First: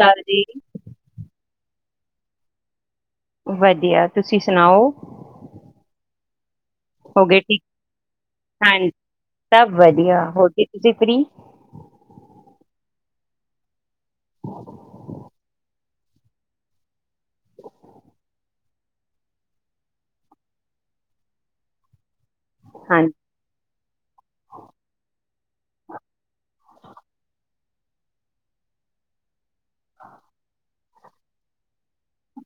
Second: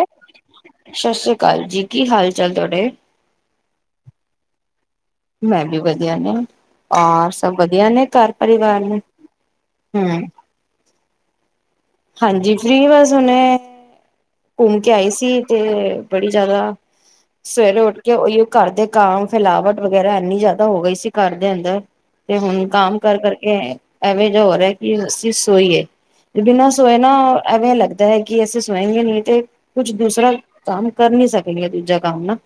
ਘਰ ਜੀ। ਸਤਿ ਸ੍ਰੀ ਅਕਾਲ ਜੀ ਕੀ ਹਾਲ-ਚਾਲ ਤੁਹਾਡੇ। ਵਧੀਆ ਤੁਸੀਂ ਸੁਣਾਓ। ਮੈਂ ਵੀ ਵਧੀਆ ਨੇ। ਹੋ ਔਰ ਗਏ ਸਭ ਠੀਕ ਵਧੀਆ ਨੇ ਘਰ ਪਰਿਵਾਰ ਹਾਂਜੀ ਸਭ ਨੂੰਹ। ਵਧੀਆ ਹੋ ਗਏ ਤੁਸੀਂ ਫ੍ਰੀ। ਹਾਂਜੀ ਫਰੀ ਬਸ ਹੁਣੇ ਘੁੰਮ ਕੇ ਆਈ ਸੀ ਤੇ ਬੜੀ ਜ਼ਿਆਦਾ, ਸਵੇਰੇ ਉੱਠ ਕੇ ਉਹੀ ਘਰ ਦੇ ਕੰਮ ਫੈਲਾਵਟ ਵਗੈਰਾ ਇੰਨੀ ਜ਼ਿਆਦਾ ਹੋ ਗਈ ਸੀ ਘਰ ਦੇ ਅੰਦਰ। ਤੇ ਹੁਣ ਕੰਮ ਹਾਂਜੀ ਕਰ ਕਰ-ਕਰ ਕੇ ਐਵੇਂ ਜਾ ਹੋ ਰਿਹਾ ਕਿ ਅਸੀਂ ਸੋਈਏ, ਬਿਨਾਂ ਸੋਏ ਨਾ ਐਵੇਂ ਲੱਗਦਾ ਹੈ ਕਿ ਅਸੀਂ ਸੋਏ ਜੇ ਨੀ। ਤੇ ਕੁਛ ਦੂਸਰਾ ਕੰਮ ਕਰ ਨੀ ਸਕਣੀ ਆ ਦੂਜਾ ਕੰਮ ਨਾ।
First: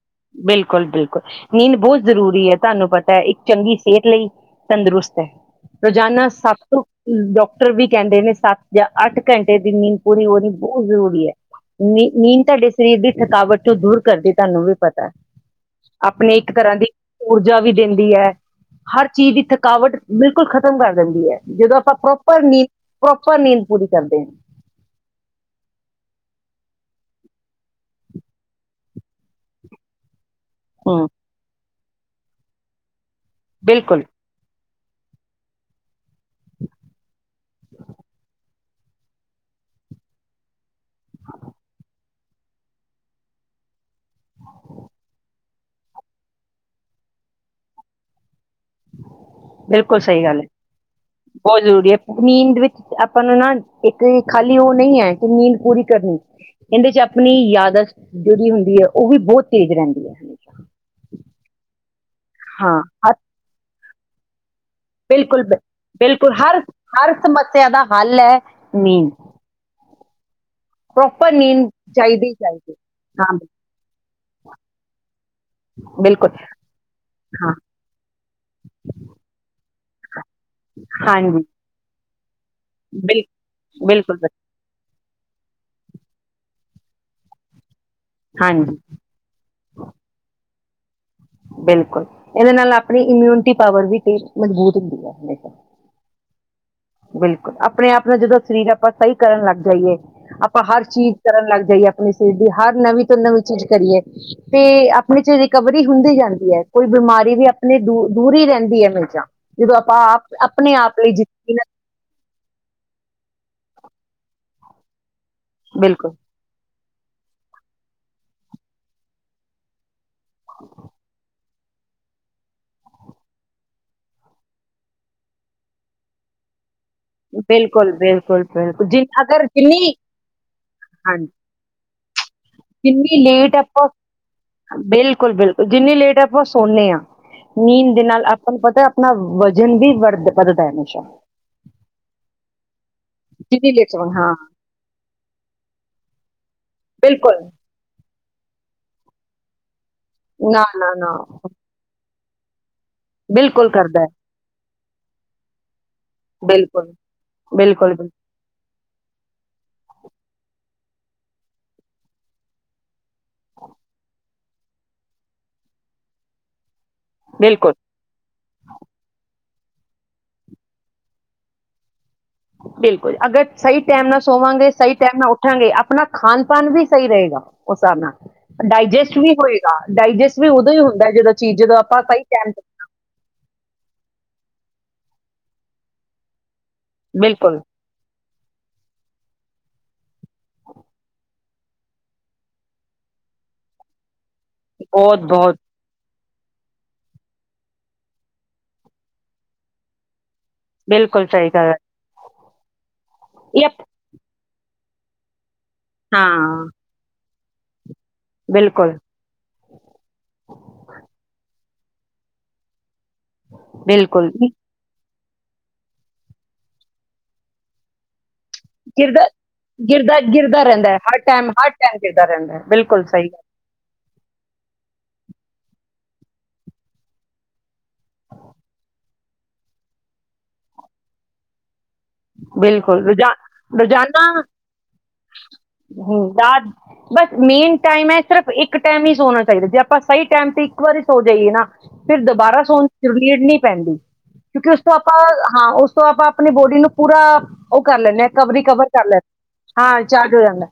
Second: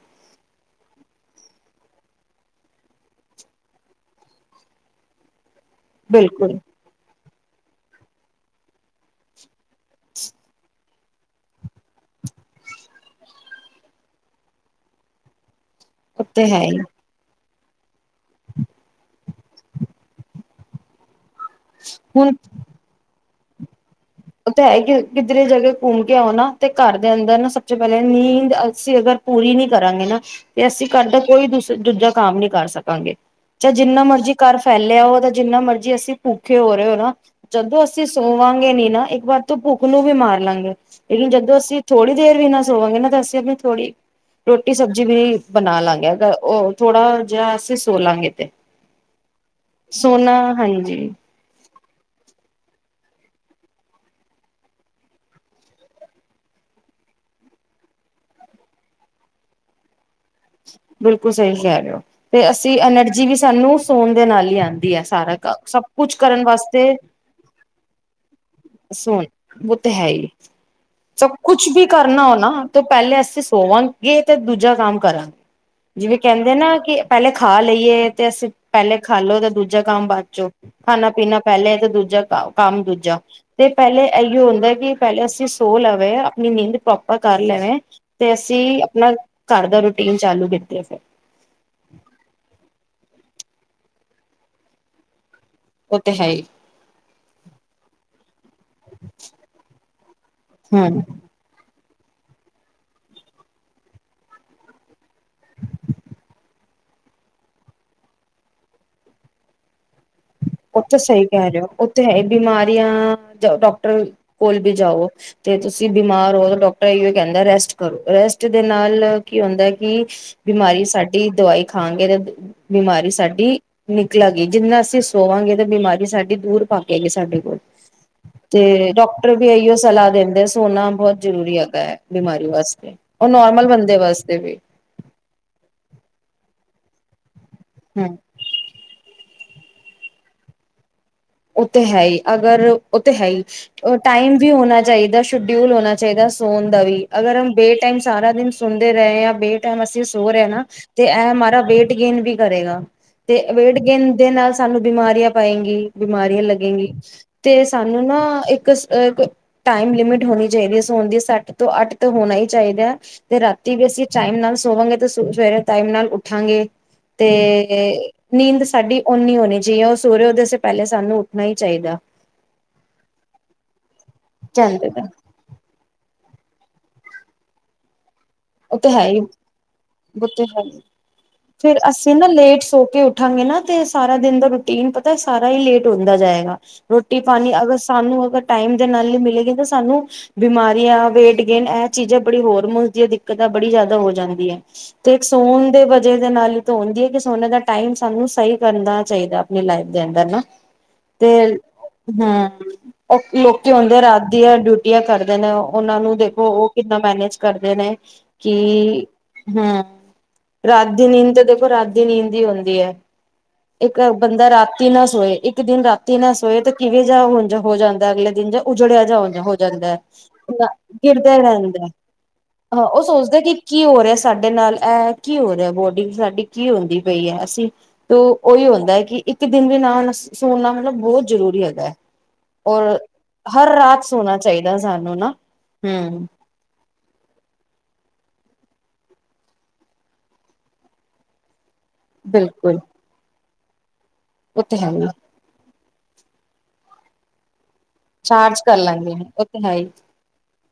ਬਿਲਕੁਲ ਬਿਲਕੁਲ ਨੀਂਦ ਬਹੁਤ ਜ਼ਰੂਰੀ ਹੈ ਤੁਹਾਨੂੰ ਪਤਾ ਇੱਕ ਚੰਗੀ ਸਿਹਤ ਲਈ ਤੰਦਰੁਸਤ ਐ। ਰੋਜ਼ਾਨਾ ਬਿਲਕੁਲ ਸੱਤ ਡਾ ਟਰ ਵੀ ਕਹਿੰਦੇ ਨੇ ਸੱਤ ਜਾਂ ਅੱਠ ਘੰਟੇ ਦੀ ਨੀਂਦ ਪੂਰੀ ਹੋਣੀ ਬਹੁਤ ਜ਼ਰੂਰੀ ਹੈ। ਨੀਂਦ ਤੁਹਾਡੇ ਸਰੀਰ ਦੀ ਥਕਾਵਟ ਚ ਦੂਰ ਕਰਦੀ ਤੁਹਾਨੂੰ ਵੀ ਪਤਾ। [unintelligible] ਉਹ ਆਪਣੇ ਤੇ ਇੱਕ ਹੈ ਤਰ੍ਹਾਂ ਹੀ ਦੀ [unintelligible] ਜਾ ਵੀ ਦਿੰਦੀ ਹੈ ਹਰ ਚੀਜ਼ ਦੀ ਥਕਾਵਟ ਬਿਲਕੁਲ ਖਤਮ ਕਰ ਦਿੰਦੀ ਹੈ। ਜਦੋਂ ਆਪਾਂ ਹੁਣ ਪਰੋਪਰ ਨੀਂਦ ਪਰੋ ਪਰ ਨੀਂਦ ਪੂਰੀ ਕਰਦੇ ਹਾਂ ਉਹ ਤਾਂ ਹੈ ਈ ਕਿ ਕਿਧਰੇ ਜਗ੍ਹਾ ਘੁੰਮ ਕੇ ਆਉਣਾ, ਤੇ ਘਰ ਦੇ ਅੰਦਰ ਨਾ ਸਭ ਸੇ ਪਹਿਲਾਂ ਨੀਂਦ ਅਸੀਂ ਅਗਰ ਪੂਰੀ ਨੀ ਕਰਾਂਗੇ ਨਾ ਤੇ ਅਸੀਂ ਹਮ ਘਰ ਦਾ ਕੋਈ ਦੂਸ ਦੂਜਾ ਕੰਮ ਨੀ ਕਰ ਸਕਾਂਗੇ। ਚ, ਬਿਲਕੁਲ ਜਿੰਨਾ ਮਰਜੀ ਕਰ ਫਿਰ ਫੈਲਿਆ ਉਹਦਾ, ਜਿੰਨਾ ਮਰਜ਼ੀ ਅਸੀਂ ਭੂਖੇ ਹੋ ਰਹੇ ਹੋ, ਨਾ। ਜਦੋਂ ਅਸੀਂ ਸੋਵਾਂ ਹਾਂਗੇ, ਨ। ਇੱਕ ਵਾਰ ਤੂੰ ਭੁੱਖ ਨੂੰ ਵੀ ਮਾਰ ਲਾਂਗੇ, ਲੇਕਿਨ ਜਦੋਂ ਅਸੀਂ ਥੋੜੀ ਦੇਰ ਵੀ ਨਾ ਸੋਵਾਂਗੇ, ਨਾ, ਤੇ ਅਸੀਂ ਆਪਣੀ ਥੋੜ੍ਹੀ ਰੋਟੀ ਸਬਜ਼ੀ ਵੀ ਬਣਾ ਲਾਂਗੇ, ਅ, ਉਹ ਥੋੜਾ ਜਿਹਾ ਅਸੀਂ ਸੋ ਲਾਂਗੇ, ਤੇ। ਬਿਲਕੁਲ ਸਹੀ ਸੋਨਾ ਗੱਲ ਹੈ, ਹਾਂਜੀ ਬਹੁਤ ਜ਼ਰੂਰੀ ਹੈ। ਨੀਂਦ ਵਿੱਚ ਆਪਾਂ ਨੂੰ, ਨਾ, ਇੱਕ ਖਾਲੀ ਉਹ ਨਹੀਂ ਹੈ ਕਿ ਨੀਂਦ ਪੂਰੀ ਕਰਨੀ, ਇਹਦੇ ਚ ਆਪਣੀ ਯਾਦਤ ਜਿਹੜੀ ਹੁੰਦੀ ਹੈ, ਉਹ ਵੀ ਬਹੁਤ ਤੇਜ਼ ਰਹਿੰਦੀ ਹੈ। ਬਿਲਕੁਲ ਸਹੀ ਕਹਿ ਰਹੇ ਹੋ, ਤੇ ਅਸੀਂ ਹਾਂ ਹਰ ਐਨਰਜੀ ਵੀ ਸਾਨੂੰ। ਸੋਣ ਦੇ ਨਾਲ ਹੀ ਆਂਦੀ। ਬਿਲਕੁਲ, ਬਿਲ ਬਿਲਕੁਲ, ਹਰ ਹਰ ਸਮੱਸਿਆ ਦਾ ਹੱਲ ਹੈ। ਨੀਂਦ ਸੁਣ, ਓਹ ਤੇ ਹੈ ਹੀ। ਸਭ ਪ੍ਰੋਪਰ ਕੁਛ ਨੀਂਦ ਵੀ ਕਰਨਾ ਚਾਹੀਦੀ ਹੋ ਨਾ ਚਾਹੀਦੀ ਤਾ ਪਹਿਲੇ ਹਾਂ ਅਸੀ ਸੋਵਾਗੇ, ਤੇ ਦੂਜਾ ਕੰਮ ਕਰਾਂਗੇ ਜਿਵੇ ਬਿਲਕੁਲ ਕਹਿੰਦੇ ਆ ਕਿ ਪਹਿਲੇ ਹਾਂ ਖਾ ਲਈਏ, ਤੇ ਅਸੀ ਪਹਿਲਾ ਖਾ ਲੋ ਤੇ ਦੂਜਾ ਕੰਮ ਬਾ ਚੋ। ਖਾਣਾ-ਪੀਣਾ ਹਾਂਜੀ ਪਹਿਲੇ, ਤੇ ਦੂਜਾ। ਤਾਂ। ਕੰਮ ਦੂਜਾ ਬਿਲ ਤੇ ਪਹਿਲੇ ਬਿਲਕੁਲ ਐ ਹੀ ਬੱਚੇ ਓ ਹੁੰਦਾ ਏ ਪਹਿਲੇ ਅਸੀਂ ਸੋ ਲਵੇ, ਆਪਣੀ ਨੀਂਦ ਪ੍ਰੋਪਰ ਕਰ ਲਵੇ। ਤੇ ਹਾਂਜੀ ਅਸੀਂ ਆਪਣਾ ਘਰ ਦਾ ਰੂਟੀਨ ਚਾਲੂ ਕਰੀਏ ਤੇ ਫੇਰ ਬਿਲਕੁਲ ਇਹਦੇ ਨਾਲ ਆਪਣੀ ਇਮਿਊਨਿਟੀ ਪਾਵਰ ਵੀ ਤੇ ਮਜ਼ਬੂਤ ਹੁੰਦੀ ਹੈ, ਹਮੇਸ਼ਾ। ਉਹ ਤੇ ਹੈ ਹੀ ਬਿਲਕੁਲ, ਆਪਣੇ ਆਪ ਨਾਲ ਜਦੋਂ ਸਰੀਰ ਆਪਾਂ ਸਹੀ ਕਰਨ ਲੱਗ ਜਾਈਏ, ਆਪਾਂ ਹਰ ਹਮ। ਚੀਜ਼ ਕਰਨ ਲੱਗ ਜਾਈਏ। ਆਪਣੀ ਸਿਹਤ ਦੀ ਹਰ ਨਵੀਂ ਤੋਂ ਨਵੀਂ ਚੀਜ਼ ਕਰੀਏ, ਤੇ ਆਪਣੇ 'ਚ ਰਿਕਵਰੀ ਹੁੰਦੀ ਏ। ਕੋਈ ਬਿਮਾਰੀ ਵੀ ਆਪਣੇ ਤੋਂ ਦੂਰ ਹੀ ਰਹਿੰਦੀ ਹੈ, ਮੇਜ਼ਾ ਜਦੋਂ ਆਪਾਂ ਆਪ। ਆਪਣੇ ਉੱਥੇ ਆਪ ਲਈ ਸਹੀ ਕਹਿ ਜ਼ਿੰਦਗੀ ਰਹੇ ਹੋ, ਨਾਲ ਉੱਥੇ ਹੈ ਬਿਮਾਰੀਆਂ, ਡਾਕਟਰ ਕੋਲ ਵੀ ਜਾਓ। ਤੇ ਤੁਸੀਂ ਬਿਲਕੁਲ ਬਿਮਾਰ ਹੋ ਤਾਂ ਡਾਕਟਰ ਇਓ ਕਹਿੰਦਾ, ਰੈਸਟ। ਕਰੋ ਰੈਸਟ, ਦੇ ਨਾਲ ਕੀ ਹੁੰਦਾ ਕਿ? ਬਿਮਾਰੀ, ਸਾਡੀ ਦਵਾਈ। ਖਾਂਗੇ ਤਾਂ ਬਿਮਾਰੀ ਸਾਡੀ ਨਿਕਲਾਂ ਗਈ, ਜਿੰਨਾ ਅਸੀਂ ਸੋਵਾਂਗੇ ਤੇ ਬਿਮਾਰੀ ਸਾਡੀ ਦੂਰ ਪਾ ਸਾਡੇ ਕੋਲ ਬਿਲਕੁਲ ਬਿਲਕੁਲ ਬਿਲਕੁਲ ਤੇ ਜਿ ਡਾਕਟਰ ਅਗਰ ਵੀ ਇਹੀਓ ਜਿੰਨੀ ਸਲਾਹ ਦਿੰਦੇ ਆ, ਸੋਨਾ ਬਹੁਤ ਹਾਂਜੀ ਜਰੂਰੀ ਹੈਗਾ ਹੈ ਬਿਮਾਰੀ ਵਾਸਤੇ। ਜਿੰਨੀ ਉਹ ਲੇਟ ਨੋਰਮਲ ਆਪਾਂ ਬੰਦੇ ਵਾਸਤੇ ਵੀ। ਬਹੁਤ ਸੋਨੇ ਆ ਨੀਂਦ ਦੇ ਹਮ ਨਾਲ ਆਪਾਂ ਨੂੰ ਪਤਾ ਆਪਣਾ ਵਜਨ ਵੀ ਵੱ ਵਧਦਾ ਹੈ ਹਮੇਸ਼ਾ ਉਹ ਤਾਂ ਹੈ ਹੀ ਅਗਰ ਉੱਥੇ ਹੈ ਹੀ ਜਿੰਨੀ ਲੇਟ ਸੋਵਾਂਗੇ ਹਾਂ ਟਾਈਮ ਵੀ ਹੋਣਾ ਚਾਹੀਦਾ ਸ਼ਡਿਊਲ ਹੋਣਾ ਚਾਹੀਦਾ ਸੋਨ ਵੀ ਬਿਲਕੁਲ ਅਗਰ ਹਮ ਬੇ ਟਾਈਮ ਸਾਰਾ ਦਿਨ ਸੁਣਦੇ ਰਹੇ ਆ ਬੇ ਟਾਈਮ ਸੋਰਹਾ ਨਾ ਤੇ ਇਹ ਮਾਰਾ ਵੇਟ ਗੇਨ ਵੀ ਕਰੇਗਾ ਤੇ ਬਿਲਕੁਲ ਵੇਟ ਕਰਦਾ ਹੈ ਗੇਨ ਦੇ ਨਾਲ ਸਾਨੂੰ ਬਿਮਾਰੀਆਂ ਪਏਗੀ ਬਿਮਾਰੀਆਂ ਲੱਗਣਗੀ ਬਿਲਕੁਲ ਤੇ ਬਿਲਕੁਲ ਸਾਨੂੰ ਬਿਲ- ਨਾ ਇੱਕ ਟਮ ਲਿਮਿਟ ਹੋਣੀ ਚਾਹੀਦੀ ਆ ਸੋ ਦੀ ਸਤ ਤ ਅਟ ਤ ਹੋਣਾ ਹੀ ਚਾਹੀਦਾ ਆ ਤੇ ਰਾਤੀ ਵੀ ਅਸੀਂ ਟਮ ਨਾਲ ਸੋਵਾਂਗੇ ਸਰੇ ਟਮ ਨਾਲ ਉਠਾਂਗੇ ਤੇ ਬਿਲਕੁਲ ਨੀਂਦ ਸਾਡੀ ਉਓਨੀ ਹੋਣੀ ਜਿ ਉਹ ਸੂਰਯੋਦੇ ਪਹਿਲੇ ਸਾਨੂੰ ਉੱਠਣਾ ਹੀ ਚਾਹੀਦਾ ਬਿਲਕੁਲ ਅਗਰ ਸਹੀ ਟਾਈਮ ਨਾਲ ਸੋਵਾਂਗੇ ਕਹਿੰਦੇ ਸਹੀ ਨੇ ਟਾਈਮ ਨਾਲ ਉੱਠਾਂਗੇ ਆਪਣਾ ਖਾਣ ਪਨ ਵੀ ਸਹੀ ਰਹੇਗਾ ਉਸ ਹਾਬ ਨਾਲ ਉਹ ਤੇ ਹੈ ਡਾਈਜੈਸਟ ਹੀ ਵੀ ਹੋਏਗਾ ਡਾਈਜੈਸਟ ਬਤੇ ਵੀ ਹੈ ਉਦੋਂ ਹੀ ਹੁੰਦਾ ਜਦੋਂ ਚੀਜ਼ ਜਦੋਂ ਫਿਰ ਆਪਾਂ ਅਸੀਂ ਸਹੀ ਨਾ ਟਾਈਮ ਲੇਟ ਸੋ ਕੇ ਉੱਠਾਂਗੇ ਨਾ ਤੇ ਸਾਰਾ ਦਿਨ ਦਾ ਟੀਨ ਪਤਾ ਸਾਰਾ ਹੀ ਲੇਟ ਹੁੰਦਾ ਜਾਏਗਾ ਰੋਟੀ ਪਾਣੀ ਬਿਲਕੁਲ ਅਗਰ ਸਾਨੂੰ ਅਗਰ ਟਾਈਮ ਦੇ ਨਾਲ ਹੀ ਮਿਲੇਗੀ ਤਾਂ ਸਾਨੂੰ ਬਿਮਾਰੀਆਂ ਵੇਟ ਗੇਨ ਇਹ ਚੀਜ਼ਾਂ ਬੜੀ ਹੋਰ ਮੁਸਦੀ ਤਾਂ ਬੜੀਿਆਦਾ ਹੋ ਜਾਣੀ ਤੇ ਬਹੁਤ ਬਹੁਤ ਸੋਨ ਦੇ ਵ ਦੇ ਨਾਲ ਹੀ ਹੁੰਦੀ ਹੈ ਸੋਨੇ ਦਾ ਟਾਈਮ ਸਾਨੂੰ ਸਹੀ ਕਰਨਾ ਚਾਹੀਦਾ ਆਪਣੀ ਲਾਈਫ ਦੇ ਅੰਦਰ ਨਾ ਬਿਲਕੁਲ ਸਹੀ ਤੇ ਗੱਲ ਹੈ ਹਮ [inaudible] ਲੋਕੀ ਯਪ ਹੁੰਦੇ ਆ ਰਾਤ ਦੀਆਂ ਡਿਊਟੀਆਂ ਕਰਦੇ ਨੇ ਉਹ ਉਹਨਾਂ ਨੂੰ ਹਾਂ ਦੇਖੋ ਉਹ ਕਿੱਦਾਂ ਮੈਨੇਜ ਕਰਦੇ ਨੇ ਕਿ ਬਿਲਕੁਲ ਹਮ ਰਾਤ ਦੀ ਨੀਤ ਦੇ ਬਰਾਦੀ ਨੀਂਦੀ ਹੁੰਦੀ ਹੈ ਇੱਕ ਬਿਲਕੁਲ ਬੰਦਾ ਰਾਤੀ ਨਾ ਸੋਏ ਇੱਕ ਦਿਨ ਰਾਤੀ ਨਾ ਸੋਏ ਤਾਂ ਕਿਵੇਂ ਜਾਿਹਾ ਹੋ ਜਾਂਦਾ ਅਗਲੇ ਦਿਨ ਜਾਂ ਉਜੜਿਆ ਜਾ ਗਿਰਦਾ ਹੋ ਜਾਂਦਾ ਹੈ ਗਿਰਦਾ ਗਿਰਦਾ ਰਹਿੰਦਾ ਹੈ ਹਰ ਗਿਰਦਾ ਟਾਈਮ ਹਰ ਰਹਿੰਦਾ ਟਮ ਗਿਰਦਾ ਰਹਿੰਦਾ ਹਾਂ ਬਿਲਕੁਲ ਉਹ ਸਹੀ ਸੋਚਦਾ ਗੱਲ। ਕਿ ਕੀ ਹੋ ਰਿਹਾ ਸਾਡੇ ਨਾਲ ਇਹ ਕੀ ਹੋ ਰਿਹਾ ਬੋਲ ਸਾਡੀ ਕੀ ਹੁੰਦੀ ਪਈ ਹੈ ਅਸੀਂ ਤੇ ਉਹੀ ਹੁੰਦਾ ਹੈ ਕਿ ਇੱਕ ਦਿਨ ਵੀ ਨਾ ਸੁਣਨਾ ਮਤਲਬ ਬਹੁਤ ਜ਼ਰੂਰੀ ਹੈਗਾ ਹੈ ਔਰ ਬਿਲਕੁਲ ਹਰ ਰੋਾਨ ਰਾਤ ਸੋਣਾ ਰੋਜ਼ਾਨਾ ਚਾਹੀਦਾ ਸਾਨੂੰ ਨਾ। ਹੂੰ। ਹਮ ਬਸ ਮੇਨ ਟਾਈਮ ਹੈ ਸਿਰਫ ਇੱਕ ਟਾਈਮ ਹੀ ਸੋਣਾ ਚਾਹੀਦਾ ਜੇ ਆਪਾਂ ਸਹੀ ਟਾਈਮ ਤੇ ਇੱਕ ਵਾਰੀ ਸੋ ਜਾਈਏ ਨਾ ਫਿਰ ਦੁਬਾਰਾ ਬਿਲਕੁਲ ਸੋਣ ਦੀ ਨੀਡ ਨਹੀ ਪੈਂਦੀ ਉਹ ਕਿਉਂਕਿ ਤੇ ਉਸ ਹੈ ਤੋਂ ਹੀ ਆਪਾਂ ਹਾਂ ਉਸ ਤੋਂ ਆਪਾਂ ਆਪਣੀ ਬੋਡੀ ਨੂੰ ਪੂਰਾ ਉਹ ਕਰ ਲੈਂਦੇ ਹਾਂ ਚਾਰਜ ਕਵਰੀ ਕਵਰ ਕਰ ਲਾਂਗੇ ਉਹ ਤੇ ਹੈ ਲੈਂਦੇ ਹੀ ਹਾਂ ਚਾਰਜ ਹੋ ਜਾਂਦਾ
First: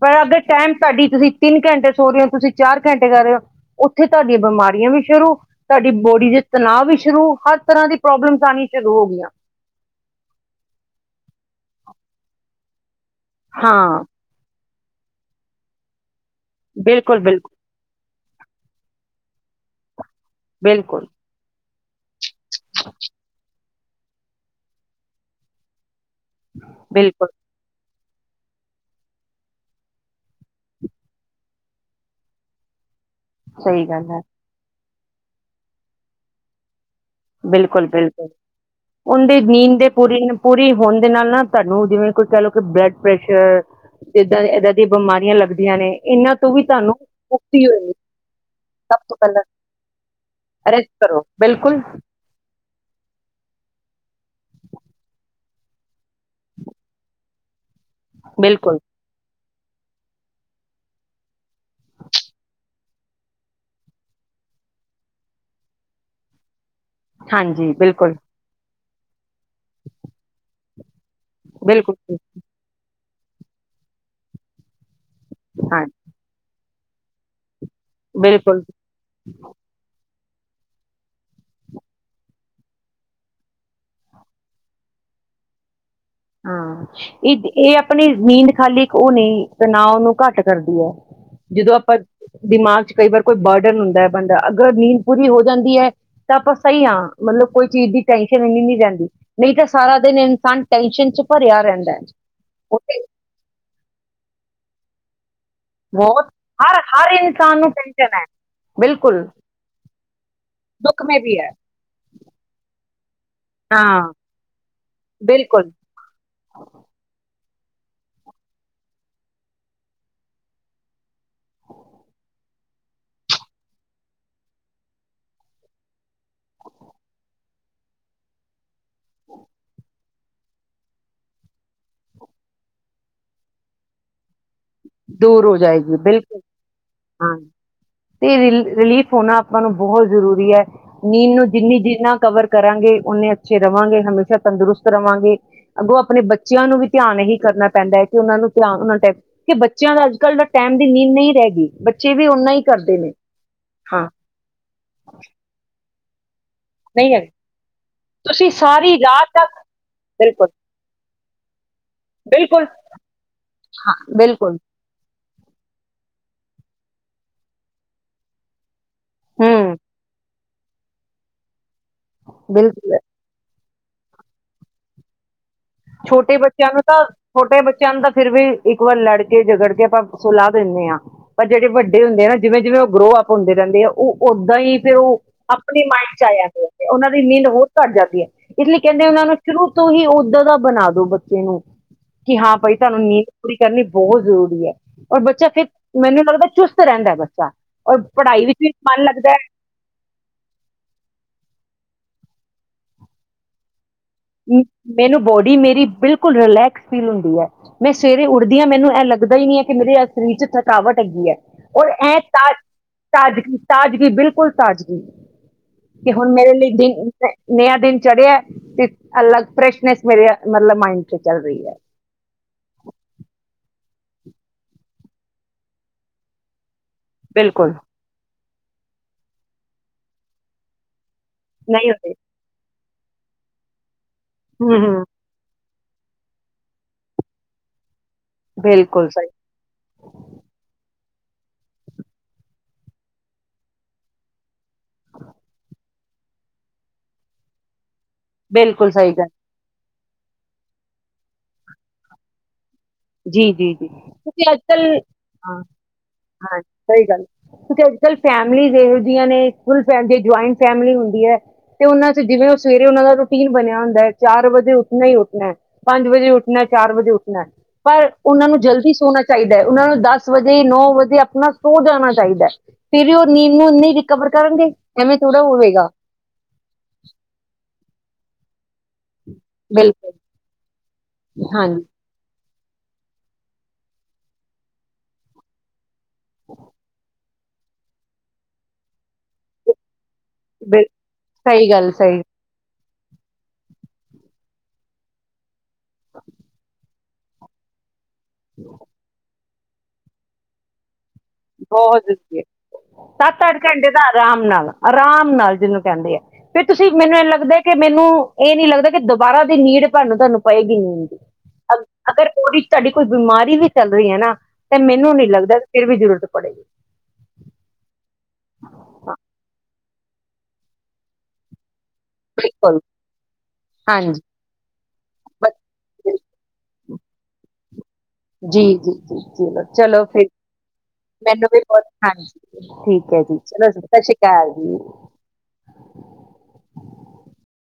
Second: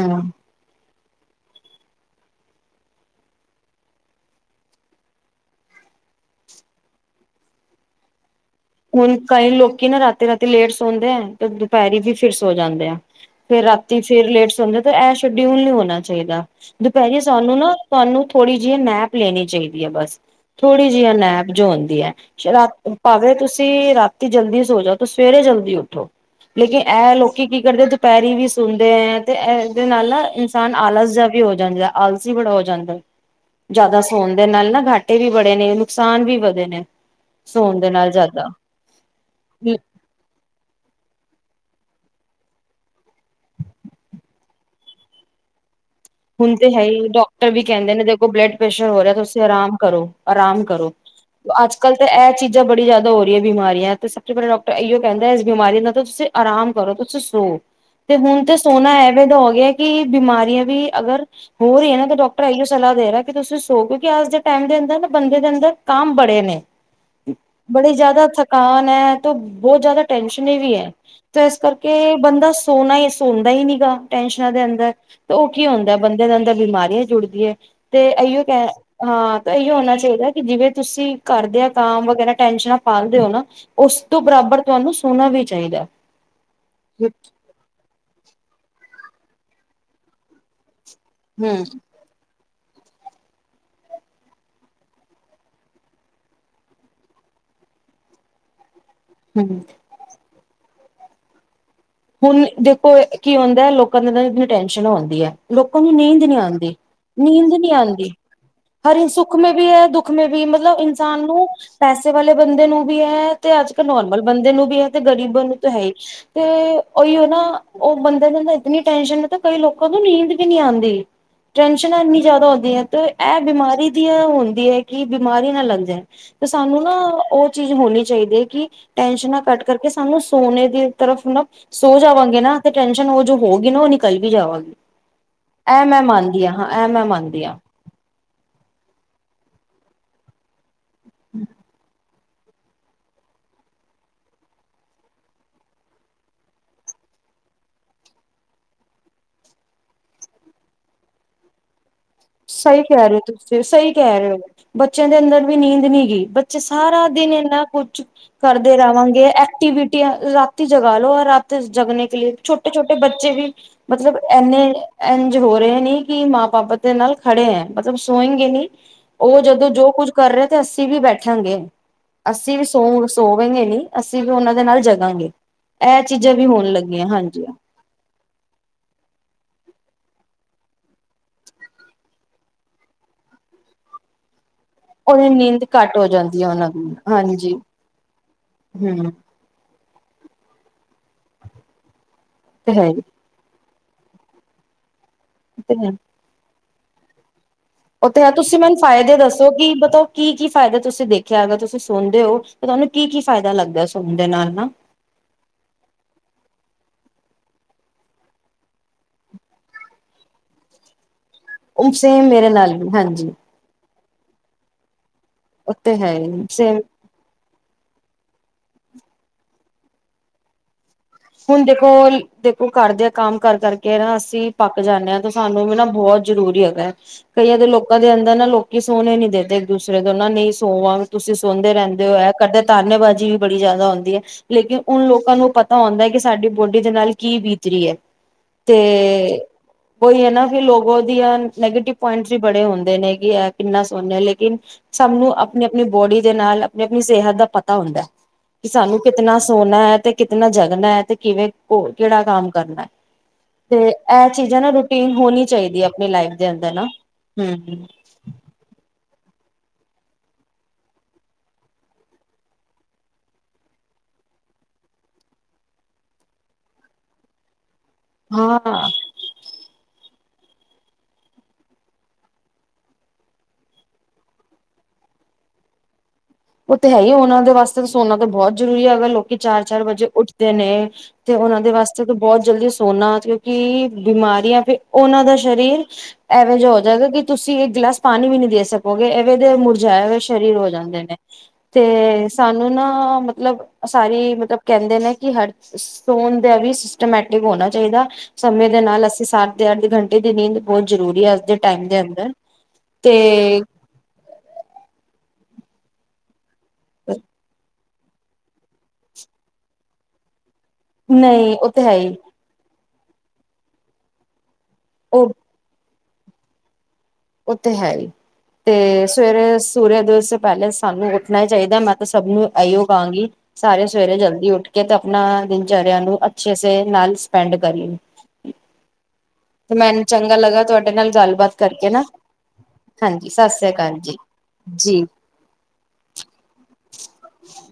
ਪਰ ਅਗਰ ਟਾਈਮ ਤੁਹਾਡੀ ਤੁਸੀਂ ਤਿੰਨ ਘੰਟੇ ਸੋ ਰਹੇ ਹੋ ਤੁਸੀਂ ਚਾਰ ਘੰਟੇ ਕਰ ਰਹੇ ਹੋ ਉੱਥੇ ਤੁਹਾਡੀਆਂ ਬਿਮਾਰੀਆਂ ਵੀ ਸ਼ੁਰੂ ਤੁਹਾਡੀ ਬੋਡੀ ਦੇ ਤਣਾਅ ਵੀ ਸ਼ੁਰੂ ਹਰ ਤਰ੍ਹਾਂ ਦੀ ਪ੍ਰੋਬਲਮ ਹੁਣ ਕਈ ਲੋਕੀ ਨਾ ਰਾਤ ਰਾ ਤੇ ਲੇਟ ਸੌਦੇ ਆ ਤੇ ਦੁਪਹਿਰੀ ਵੀ ਫਿਰ ਸੋ ਜਾਂਦੇ ਆ ਫੇਰ ਰਾਤੀ ਹਾਂ ਫੇਰ ਲੇਟ ਸੁੁੰਦੇ ਐਸ਼ੋ ਡਿਊਲ ਨਹੀਂ ਹੋਣਾ ਚਾਹੀਦਾ ਬਿਲਕੁਲ ਦੁਪਹਿਰੀ ਬਿਲਕੁਲ ਸਾਨੂੰ ਨਾ ਤੁਹਾਨੂੰ ਥੋੜ੍ਹੀ ਜਿਹੀ ਨੈਪ ਲੈਣੀ ਚਾਹੀਦੀ ਹੈ ਬਸ ਥੋੜ੍ਹੀ ਬਿਲਕੁਲ ਜਿਹੀ ਨੈਪਝਉਂਦੀ ਹੈ ਸ਼ਰਾ ਭਾਵੇਂ ਤੁਸੀਂ ਤੇ ਰਾਤੀ ਜਲਦੀ ਸੋ ਜਾਓ ਤੇ ਸਵੇਰੇ ਜਲਦੀ ਉੱਠੋ ਲੇਕਿਨ ਇਹ ਬਿਲਕੁਲ ਲੋਕੀ ਕੀ ਕਰਦੇ ਪੈਰੀ ਵੀ ਸੁਣਦੇ ਹੈ ਤੇ ਇਹਦੇ ਨਾਲ ਨਾ ਇਨਸਾਨ ਆਲਸ ਜਹਾ ਵੀ ਹੋ ਜਾਂਦਾ ਆਲਸੀ ਬੜਾ ਹੋ ਜਾਂਦਾ ਸਹੀ ਜ਼ਿਆਦਾ ਗੱਲ ਹੈ ਸੋਣ ਦੇ ਨਾਲ ਨਾ ਘੱਟ ਏ ਵੀ ਬੜੇ ਨੇ ਨੁਕਸਾਨ ਵੀ ਵਧੇ ਨੇ ਸੋਣ ਦੇ ਨਾਲ ਜ਼ਿਆਦਾ ਉਹ ਦੀ ਨੀਂਦ ਦੇ ਪੂਰੀ ਨੂੰ ਪੂਰੀ ਹੋਣ ਦੇ ਨਾਲ ਨਾ ਤੁਹਾਨੂੰ ਜਿਵੇਂ ਕੋਈ ਕਹਿ ਲਓ ਕਿ ਬਲੱਡ ਪ੍ਰੈਸ਼ਰ ਤੇ ਇੱਦਾਂ ਇਏਦਾਂ ਦੀਆਂ ਬਿਮਾਰੀਆਂ ਲੱਗਦੀਆਂ ਨੇ ਇਹਨਾਂ ਤੋਂ ਹੁਣ ਵੀ ਤੇ ਹੈ ਤੁਹਾਨੂੰ ਹੀ ਡਾਕਟਰ ਵੀ ਮੁਕਤੀ ਹੋਏਗੀ ਕਹਿੰਦੇ ਨੇ ਦੇਖੋ ਬਲੱਡ ਪ੍ਰੈਸ਼ਰ ਸਭ ਹੋ ਰਿਹਾ ਤੋਂ ਤੁਸੀਂ ਪਹਿਲਾਂ ਆਰਾਮ ਕਰੋ ਆਰਾਮ ਰੈਸਟ ਕਰੋ ਅੱਜ ਬਿਲਕੁਲ ਕੱਲ ਤਾਂ ਇਹ ਚੀਜ਼ਾਂ ਬੜੀ ਜ਼ਿਆਦਾ ਹੋ ਰਹੀਆਂ ਬਿਮਾਰੀਆਂ ਤੇ ਸਭ ਤੋਂ ਪਹਿਲਾ ਡਾਕਟਰ ਈ ਕਹਿੰਦਾ ਇਸ ਬਿਮਾਰੀ ਨਾਲ ਤਾਂ ਤੁਸੀਂ ਆਰਾਮ ਕਰੋ ਤੁਸੀਂ ਸੋ ਤੇ ਹੁਣ ਤੇ ਬਿਲਕੁਲ ਸੋਹਨਾ ਐਵੇ ਡ ਇਹ ਕਿ ਬਿਮਾਰੀਆਂ ਵੀ ਅਗਰ ਹੋ ਰਹੀ ਨਾ ਤਾਂ ਡਾਕਟਰ ਇਓ ਸਲਾਹ ਦੇ ਰਿਹਾ ਕਿ ਤੁਸੀਂ ਸੋ ਕਿਉਂਕਿ ਅਜ ਦੇ ਟਾਈਮ ਦੇ ਅੰਦਰ ਨਾ ਬੰਦੇ ਦੇ ਅੰਦਰ ਕਮ ਬੜੇ ਨੇ ਹਾਂਜੀ ਬੜੇ ਬਿਲਕੁਲ ਜਿਆਦਾ ਥਕਾਨ ਮੈ ਬਹੁਤ ਜਿਆਦਾ ਟੈਸ਼ਨ ਇਹ ਵੀ ਹੈ ਤੇ ਇਸ ਕਰਕੇ ਬਿਲਕੁਲ ਬੰਦਾ ਸੋਨਾ ਹੀ ਹੁੰਦਾ ਹੀ ਨੀ ਗਾ ਟੈਨਸ਼ਨਾਂ ਦੇ ਅੰਦਰ ਉਹ ਕੀ ਹਾਂ ਹੁੰਦਾ ਬੰਦੇ ਦਾ ਅੰਦਾ ਬਿਮਾਰੀ ਜੁੜਦੀ ਹੈ। ਤੇ ਇਹੀਓ ਬਿਲਕੁਲ ਕਹਿ ਹਾਂ ਤੇ ਇਹੀਓ ਹੋਣਾ ਚਾਹੀਦਾ। ਕਿ ਜਿਵੇਂ ਤੁਸੀਂ ਘਰਦਿਆਂ ਕੰਮ ਵਗੈਰਾ ਟੈਨਸ਼ਨਾਂ ਪਾਲਦੇ ਹੋ ਨਾ ਉਸ ਤੋਂ ਬਰਾਬਰ ਤੁਹਾਨੂੰ ਸਣਾਨਾ ਵੀ ਚਾਹੀਦੈ। ਹਾਂ ਇਹ ਇਹ ਆਪਣੇ ਨੀਂਦ ਖਾਲੀ ਇੱਕ ਉਹ ਨਹੀਂ ਤੇ ਨਾ ਉਹਨੂੰ ਘੱਟ ਕਰਦੀ ਹੈ। ਹਮ ਜਦੋਂ ਆਪਾਂ ਦਿਮਾਗ ਚ ਕਈ ਵਾਰ ਕੋਈ ਬਰਡਨ ਹੁੰਦਾ ਹੈ ਬੰਦਾ ਅਗਰ ਨੀਂਦ ਪੂਰੀ ਹੋ ਜਾਂਦੀ ਹੈ ਤਾਂ ਆਪਾਂ ਸਹੀ ਹਾਂ ਮਤਲਬ ਕੋਈ ਚੀਜ਼ ਦੀ ਟੈਂਨਸ਼ਨ ਇੰਨੀ ਨੀ ਰਹਿੰਦੀ। ਨਹੀਂ ਹਮ ਤਾਂ ਸਾਰਾ ਦਿਨ ਇੰਝ ਟੈਨਸ਼ਨ ਚ ਭਰਿਆ ਰਹਿੰਦਾ ਏ। ਹੁਣ ਦੇਖੋ ਕੀ ਹੁੰਦਾ ਲੋਕਾਂ ਦਾ ਟੈਨਸ਼ਨ ਹੁੰਦੀ ਹੈ। ਲੋਕਾਂ ਨੂੰ ਨੀਂਦ ਬਹੁਤ ਨੀ ਆਦੀ ਹਰ ਹਰ ਨੀਂਦ ਇਨਸਾਨ ਨੀ ਨੂੰ ਟੈਨਸ਼ਨ ਆਦੀ ਹੈ ਹਰ ਬਿਲਕੁਲ ਸੁੱਖਮੇ ਵੀ ਹੈ ਦੁੱਖਮੇ ਵੀ ਮਤਲਬ ਦੁੱਖ ਇਨਸਾਨ ਮੈਂ ਵੀ ਨੂੰ ਹੈ ਪੈਸੇ ਵਾਲੇ ਬੰਦੇ ਨੂੰ ਵੀ ਹੈ ਤੇ ਅੱਜ ਕੱਲ੍ਹ ਹਾਂ ਨੋਰਮਲ ਬੰਦੇ ਨੂੰ ਵੀ ਹੈ ਤੇ ਗ਼ਰੀਬਾਂ ਨੂੰ ਤਾਂ ਬਿਲਕੁਲ ਹੈ ਹੀ ਤੇ ਨਾ ਉਹ ਬੰਦੇ ਦੇ ਇਤਨੀ ਟੈਨਸ਼ਨ ਮ ਕਈ ਲੋਕਾਂ ਤੋਂ ਨੀਂਦ ਵੀ ਨਹੀਂ ਆਦੀ ਟੈਨਸ਼ਨਾਂ ਇੰਨੀ ਜ਼ਿਆਦਾ ਹੁੰਦੀ ਹੈ ਤੇ ਇਹ ਬਿਮਾਰੀ ਦੀ ਹੁੰਦੀ ਹੈ ਕਿ ਬਿਮਾਰੀ ਨਾ ਲੱਗ ਜਾ ਤੇ ਸਾਨੂੰ ਨਾ ਉਹ ਚੀਜ਼ ਹੋਣੀ ਚਾਹੀਦੀ ਹੈ ਕਿ ਟੈਨਸ਼ਨਾਂ ਘੱਟ ਕਰਕੇ ਸਾਨੂੰ ਸੋਨੇ ਦੀ ਤਰਫ ਨਾ ਸੋ ਜਾਵਾਂਗੇ ਨਾ ਤੇ ਟੈਨਸ਼ਨ ਉਹ ਜੋ ਹੋਗੀ ਨਾ ਉਹ ਨਿਕਲ ਵੀ ਜਾਵਾਂਗੀ। ਦੂਰ ਹੋ ਇਹ ਜਾਏਗੀ ਮੈਂ ਬਿਲਕੁਲ ਮੰਨਦੀ ਹਾਂ ਹਾਂ ਇਹ ਮੈਂ ਹਾਂ ਮੰਨਦੀ ਤੇ ਰਲੀਫ ਹੋਣਾ ਆਪਾਂ ਨੂੰ ਬਹੁਤ ਜ਼ਰੂਰੀ ਹੈ। ਨੀਂਦ ਨੂੰ ਦਿੰਨੀ ਦਿਨਾਂ ਕਵਰ ਕਰਾਂਗੇ ਨੇ ਅੱਛੇ ਰਹਾਂਗੇ ਹਮੇਸ਼ਾ ਤੰਦਰੁਸਤ ਰਹਾਂਗੇ ਅੱਗੋਂ ਆਪਣੇ ਬੱਚਿਆਂ ਨੂੰ ਵੀ ਧਿਆਨ ਇਹੀ ਕਰਨਾ ਪੈਂਦਾ ਹੈ ਕਿ ਉਹਨਾਂ ਨੂੰ ਧਿਆਨ ਉਹਨਾਂ ਕਿ ਬੱਚੇ ਬੱਚਿਆਂ ਦਾ ਅੱਜ ਕੱਲ੍ਹ ਤਾਂ ਟਾਈਮ ਦੀ ਨੀਂਦ ਨਹੀਂ ਰਹਿ ਗਈ। ਬੱਚੇ ਵੀ ਓਨਾ ਹੀ ਸਹੀ ਕਰਦੇ ਕਹਿ ਨੇ ਰਹੇ ਹੋ ਤੁਸੀਂ ਸਹੀ ਹਾਂ ਕਹਿ ਰਹੇ ਹੋ ਬੱਚਿਆਂ ਦੇ ਅੰਦਰ ਵੀ ਨੀਂਦ ਨਹੀਂ ਗੀ। ਚ ਸਾਰਾ ਨਹੀਂ ਹੈ ਦਿਨ ਇੰਨਾ ਕੁਛ ਤੁਸੀਂ ਕਰਦੇ ਸਾਰੀ ਰਵਾਂਗੇ ਰਾਤ ਤੱਕ ਐਕਟੀਵਿਟੀ ਬਿਲਕੁਲ ਰਾਤੀ ਜਗ੍ਹਾ ਲੋ ਉਹ ਰਾਤ ਜਗਣੇ ਕੇ ਲਿਏ ਬਿਲਕੁਲ ਛੋਟੇ ਛੋਟੇ ਬੱਚੇ ਵੀ ਹਾਂ ਮਤਲਬ ਬਿਲਕੁਲ ਐਨੇ ਹੋ ਰਹੇ ਨੇ ਕਿ ਮਾਂ ਬਾਪ ਦੇ ਨਾਲ ਖੜੇ ਹੈ ਮਤਲਬ ਸੋਏਗੇ ਨੀ ਉਹ ਜਦੋਂ ਹੂੰ ਜੋ ਕੁੱਝ ਕਰ ਰਹੇ ਤੇ ਅਸੀਂ ਵੀ ਬੈਠਾਂਗੇ ਅਸੀ ਵੀ ਸੋ ਬਿਲਕੁਲ ਸੋਵਂਗੇ ਨੀ ਅਸੀਂ ਵੀ ਉਹਨਾਂ ਦੇ ਨਾਲ ਜਗਾਂਗੇ ਇਹ ਚੀਜ਼ਾਂ ਛੋਟੇ ਵੀ ਹੋਣ ਬੱਚਿਆਂ ਨੂੰ ਤਾਂ ਲੱਗੀਆਂ ਹਾਂਜੀ ਛੋਟੇ ਬੱਚਿਆਂ ਨੂੰ ਤਾਂ ਫਿਰ ਵੀ ਇੱਕ ਵਾਰ ਲੜਕੇ ਜਗੜ ਆਪਾਂ ਸਲਾਹ ਦਿੰਦੇ ਹਾਂ ਪਰ ਜਿਹੜੇ ਵੱਡੇ ਹੁੰਦੇ ਨਾ ਜਿਵੇਂ ਜਿਵੇਂ ਉਹ ਗਰੋਅਪ ਹੁੰਦੇ ਰਹਿੰਦੇ ਆ ਉਹ ਦਹੀਂ ਪਿਓ ਉਹਦੀ ਨੀਂਦ ਆਪਣੀ ਘੱਟ ਹੋ ਮਾਇਡ ਚ ਜਾਂਦੀ ਆਇਆ ਹੈ ਪ ਤੇ ਉਹਨਾਂ ਦੀ ਨੀਂਦ ਹਾਂਜੀ ਹੋਰ ਘੱਟ ਜਾਂਦੀ ਹੈ ਇਸ ਲਈ ਕਹਿੰਦੇ ਹਮ ਉਹਨਾਂ ਨੂੰ ਸ਼ੁਰੂ ਤੋਂ ਹੀ ਉੱਦਰ ਦਾ ਬਣਾ ਦੋ ਬੱਚੇ ਨੂੰ ਕਿ ਹਾਂ ਤੇ ਭਾਈ ਹੈ ਤੁਹਾਨੂੰ ਹੀ ਨੀਂ ਪੂਰੀ ਕਰਨੀ ਬਹੁਤ ਜ਼ਰੂਰੀ ਹੈ ਔਰ ਬੱਚਾ ਫਿਰ ਤੇ ਹੈ ਮੈਨੂੰ ਲੱਗਦਾ ਚੁਸ ਰਹਿੰਦਾ ਬੱਚਾ ਔਰ ਉਹ ਤੇ ਹੈ ਪੜ੍ਹਾਈ ਤੁਸੀਂ ਵਿੱਚ ਵੀ ਮੈਨੂੰ ਮਨ ਫਾਇਦੇ ਲੱਗਦਾ ਹੈ ਦੱਸੋ ਕਿ ਬਤ ਕੀ ਕੀ ਫਾਇਦੇ ਤੁਸੀਂ ਦੇਖਿਆ ਹੈਗਾ ਤੁਸੀਂ ਸੁਣਦੇ ਹੋ ਤੇ ਤੁਹਾਨੂੰ ਕੀ ਕੀ ਫਾਇਦਾ ਲੱਗਦਾ ਸੁਣਨ ਦੇ ਨਾਲ ਨਾ ਮੈਨੂੰ ਬੋਡੀ ਮੇਰੀ ਬਿਲਕੁਲ ਰਿਲੈਕਸ ਫੀਲ ਹੁੰਦੀ ਮੈਂ ਸਵੇਰੇ ਉੱਠਦੀ ਹਾਂ ਮੈਨੂੰ ਇਹ ਲੱਗਦਾ ਹੀ ਨੀ ਹੈ ਕਿ ਮੇਰੇ ਸਰੀਰ ਚ ਥਕਾਵਟ ਹੈੱਗੀ ਹੈ ਐ ਸੇਮ ਮੇਰੇ ਤਾਜ ਨਾਲ ਵੀ ਹਾਂਜੀ ਤਾਜ ਤਾਜ ਜੀ ਬਿਲਕੁਲ ਤਾਜ਼ਗੀ ਉਹ ਤੇ ਕਿ ਹੈ ਹੁਣ ਹੀ ਮੇਰੇ ਲਈ ਸੇਮ ਦਿਨ ਨਹਾ ਦਿਨ ਚੜਿਆ [inaudible] ਅਲੱਗ ਫਰੈਸ਼ਨੈਸ ਮੇਰੇ ਮਤਲਬ ਮਿੰਦ ਹੁਣ ਦੇਖੋ ਦੇਖੋ ਘਰਦੇ ਆ ਕੰਮ ਕਰ ਕਰਕੇ ਨਾ ਅਸੀਂ ਪੱਕ ਜਾਂਦੇ ਹਾਂ ਤੇ ਸਾਨੂੰ ਵੀ ਨਾ ਬਹੁਤ ਜ਼ਰੂਰੀ ਹੈਗਾ ਕਈਆਂ ਦੇ ਬਿਲਕੁਲ ਲੋਕਾਂ ਦੇ ਅੰਦਰ ਨਾ ਲੋ ਕਿ ਸੋਣੇ ਨੀ ਦੇਦੇ ਦੂਸਰੇ ਦੇ ਨਾ ਨਹੀਂ ਸੋਵਾਂ ਤੁਸੀਂ ਸੁੰਦੇ ਨਹੀਂ ਰਹਿੰਦੇ ਹੁੰਦੀ ਹੋ ਕਦੇ ਤਨੇਬਾਜ਼ੀ ਵੀ ਬੜੀ ਜ਼ਿਆਦਾ ਆਉਂਦੀ ਹੈ ਲੇਕਿਨ ਹੂੰ ਹੂੰ ਉਨ ਲੋਕਾਂ ਨੂੰ ਪਤਾ ਤਾਂ ਹਉਂਦਾ ਕਿ ਸਾਡੀ ਬੋਡੀ ਦੇ ਨਾਲ ਕੀ ਬੀਤ ਰ ਹੈ ਬਿਲਕੁਲ ਸਹੀ ਤੇ ਉਹੀ ਹੈ ਨਾ ਫੇਰ ਲੋਕ ਉਹਦੀਆਂ ਨੈਗੇਟਿਵ ਪੁਆਇੰਟਸ ਵੀ ਬੜੇ ਹੁੰਦੇ ਨੇ ਕਿ ਇਹ ਕਿੰਨਾ ਸੋੇ ਲੇਕਿਨ ਸਭੂੰ ਆਪਣੀ ਆਪਣੀ ਬੋਡੀ ਦੇ ਨਾਲ ਆਪਣੀ ਆਪਣੀ ਸਿਹਤ ਦਾ ਪਤਾ ਹੁੰਦਾ ਕਿ ਬਿਲਕੁਲ ਸਾਨੂੰ ਸਹੀ ਗੱਲ ਕਿਤਨਾ ਸੋਹਣਾ ਹੈ ਤੇ ਕਿਤਨਾ ਜਗਨਾ ਹੈ ਤੇ ਕਿਵੇਂ ਕੋ ਕਿਹੜਾ ਕੰਮ ਕਰਨਾ ਜੀ ਜੀ ਜੀ, ਤੇ ਇਹ ਕਿਉਂਕਿ ਅੱਜ ਚੀਜ਼ਾਂ ਨਾ ਕੱਲ ਰੂਟੀਨ ਹੋਣੀ ਹਾਂ ਚਾਹੀਦੀ ਹੈ ਆਪਣੀ ਲਾਈਫ ਦੇ ਹਾਂ ਅੰਦਰ ਨਾ। ਸਹੀ ਗੱਲ ਕਿਉਂਕਿ ਹੂੰ। ਅੱਜ ਕੱਲ ਫੈਮਲੀ ਵ [unintelligible] ਫੁਲ ਫੈਮਲੀ ਜੇ ਜੁਆਇੰਟ ਫੈਮਿਲੀ ਹੁੰਦੀ ਐ ਤੇ ਉਹਨਾਂ ਚ ਜਿਵੇਂ ਉਹ ਸਵੇਰੇ ਉਹਨਾਂ ਦਾ ਰੂਟੀਨ ਬਣਿਆ ਹੁੰਦਾ ਹੈ ਚਾਰ ਵਜੇ ਉੱਠਣਾ ਹੀ ਉੱਠਣਾ ਪੰਜ ਵਜੇ ਉੱਠਣਾ ਚਾਰ ਵਜੇ ਉੱਠਣਾ। ਪਰ ਉਹਨਾਂ ਨੂੰ ਹਾਂ ਜਲਦੀ ਸੋਣਾ ਚਾਹੀਦਾ ਹੈ, ਉਹਨਾਂ ਨੂੰ ਦੱਸ ਵਜੇ ਨੌ ਵਜੇ ਆਪਣਾ ਸੋ ਜਾਣਾ ਚਾਹੀਦਾ, ਫਿਰ ਵੀ ਉਹ ਨੀਂਦ ਨੂੰ ਨਹੀਂ ਰਿਕਵਰ ਕਰਨਗੇ, ਐਵੇਂ ਥੋੜ੍ਹਾ ਹੋਵੇਗਾ ਉਹ ਤੇ ਹੈ ਹੀ ਉਹਨਾ ਦੇ ਵਾਸਤੇ ਸੋਨਾ ਤੇ ਬਹੁਤ ਜ਼ਰੂਰੀ ਹੈ ਅਗਰ ਲੋਕ ਕਿ ਚਾਰ-ਚਾਰ ਵਜੇ ਬਿਲਕੁਲ ਉੱਠਦੇ ਨੇ, ਤੇ ਉਹਨਾਂ ਦੇ ਹਾਂਜੀ ਵਾਸਤੇ ਤਾਂ ਬਹੁਤ ਜਲਦੀ ਸੇ ਸੌਣਾ ਕਿਉਂਕਿ ਬਿਮਾਰੀਆਂ ਫਿਰ ਉਹਨਾਂ ਦਾ ਸਰੀਰ ਐਵੇਂ ਜਿਹਾ ਹੋ ਜਾਏਗਾ ਕਿ ਤੁਸੀਂ ਇੱਕ ਗਿਲਾਸ ਪਾਣੀ ਵੀ ਨੀ ਦੇ ਸਕੋਗੇ, ਐਵੇਂ ਦੇ ਮੁਰਝਾਯਾ ਹੋ ਸ਼ਰੀਰ ਹੋ ਬਿਲ ਜਾਂਦੇ ਨੇ ਸਹੀ ਗੱਲ ਸਹੀ ਤੇ, ਸਾਨੂੰ ਨਾ ਮਤਲਬ, ਸਾਰੀ ਮਤਲਬ ਕਹਿੰਦੇ ਨੇ ਕਿ ਹਰ ਸੋਣ ਦਾ ਵੀ ਮੈਟਿਕ ਹੋਣਾ ਚਾਹੀਦਾ ਸਮੇਂ ਦੇ ਨਾਲ ਅਸੀਂ ਸਾ ਅੱਧੇ ਘੰਟੇ ਦੀ ਨੀਂਦ ਜ ਬਹੁਤ ਜ, ਸੱਤ ਅੱਠ ਤੇ ਘੰਟੇ ਦਾ ਆਰਾਮ ਨਾਲ, ਆਰਾਮ ਨਾਲ ਜਿਹਨੂੰ ਕਹਿੰਦੇ ਆ ਫਿਰ ਤੁਸੀਂ ਮੈਨੂੰ ਇਹ ਲੱਗਦੇ ਕਿ ਮੈਨੂੰ ਇਹ ਨੀ ਲੱਗਦਾ ਕਿ ਦੁਬਾਰਾ ਦੀ ਨੀਂਦ ਤੁਹਾਨੂੰ ਤੁਹਾਨੂੰ ਪਏਗੀ, ਨਹੀਂ ਉਹ ਤੇ ਹੈ ਹੀ ਅਗ-ਅਗਰ ਉਹਦੀ ਤੁਹਾਡੀ ਕੋਈ ਬਿਮਾਰੀ ਵੀ ਚੱਲ ਰਹੀ ਐ ਨਾ। ਤੇ ਮੈਨੂੰ ਨੀ ਉਹ ਲੱਗਦਾ, ਫਿਰ ਵੀ ਜ਼ਰੂਰਤ ਪੜੇਗੀ। ਉਹ ਤਾਂ ਹੈ ਹੀ। ਤੇ ਸਵੇਰੇ ਸੂਰਿਆ ਦੇਵ ਸੇ ਪਹਿਲੇ ਸਾਨੂੰ ਉੱਠਣਾ ਚਾਹੀਦਾ ਮ ਸਭ ਨੂੰ ਬਿਲਕੁਲ ਇਹੀਓ ਕਹਾਂਗੀ, ਸਾਰੇ ਸਵੇਰੇ ਹਾਂਜੀ ਜਲਦੀ ਉੱਠ ਜਾ ਤਾਂ ਆਪਣਾ ਚਰਿਆਂ ਬਸ- ਨੂੰ ਅੱਛੇ ਸੇ ਨਾਲ ਸਪੈਂਡ ਕਰੀਏ ਤੇ ਚਲੋ-ਚਲੋ ਮੈਨੂੰ ਫਿਰ ਚੰਗਾ ਲੱਗਾ ਤੁਹਾਡੇ ਨਾਲ ਮੈਨੂੰ ਗੱਲਬਾਤ ਵੀ ਕਰਕੇ ਨਾ ਹਾਂਜੀ ਠੀਕ ਹੈ ਹਾਂਜੀ ਜੀ ਸਤਿ ਚਲੋ ਸਤਿ ਸ੍ਰੀ ਜੀ ਅਕਾਲ ਜੀ।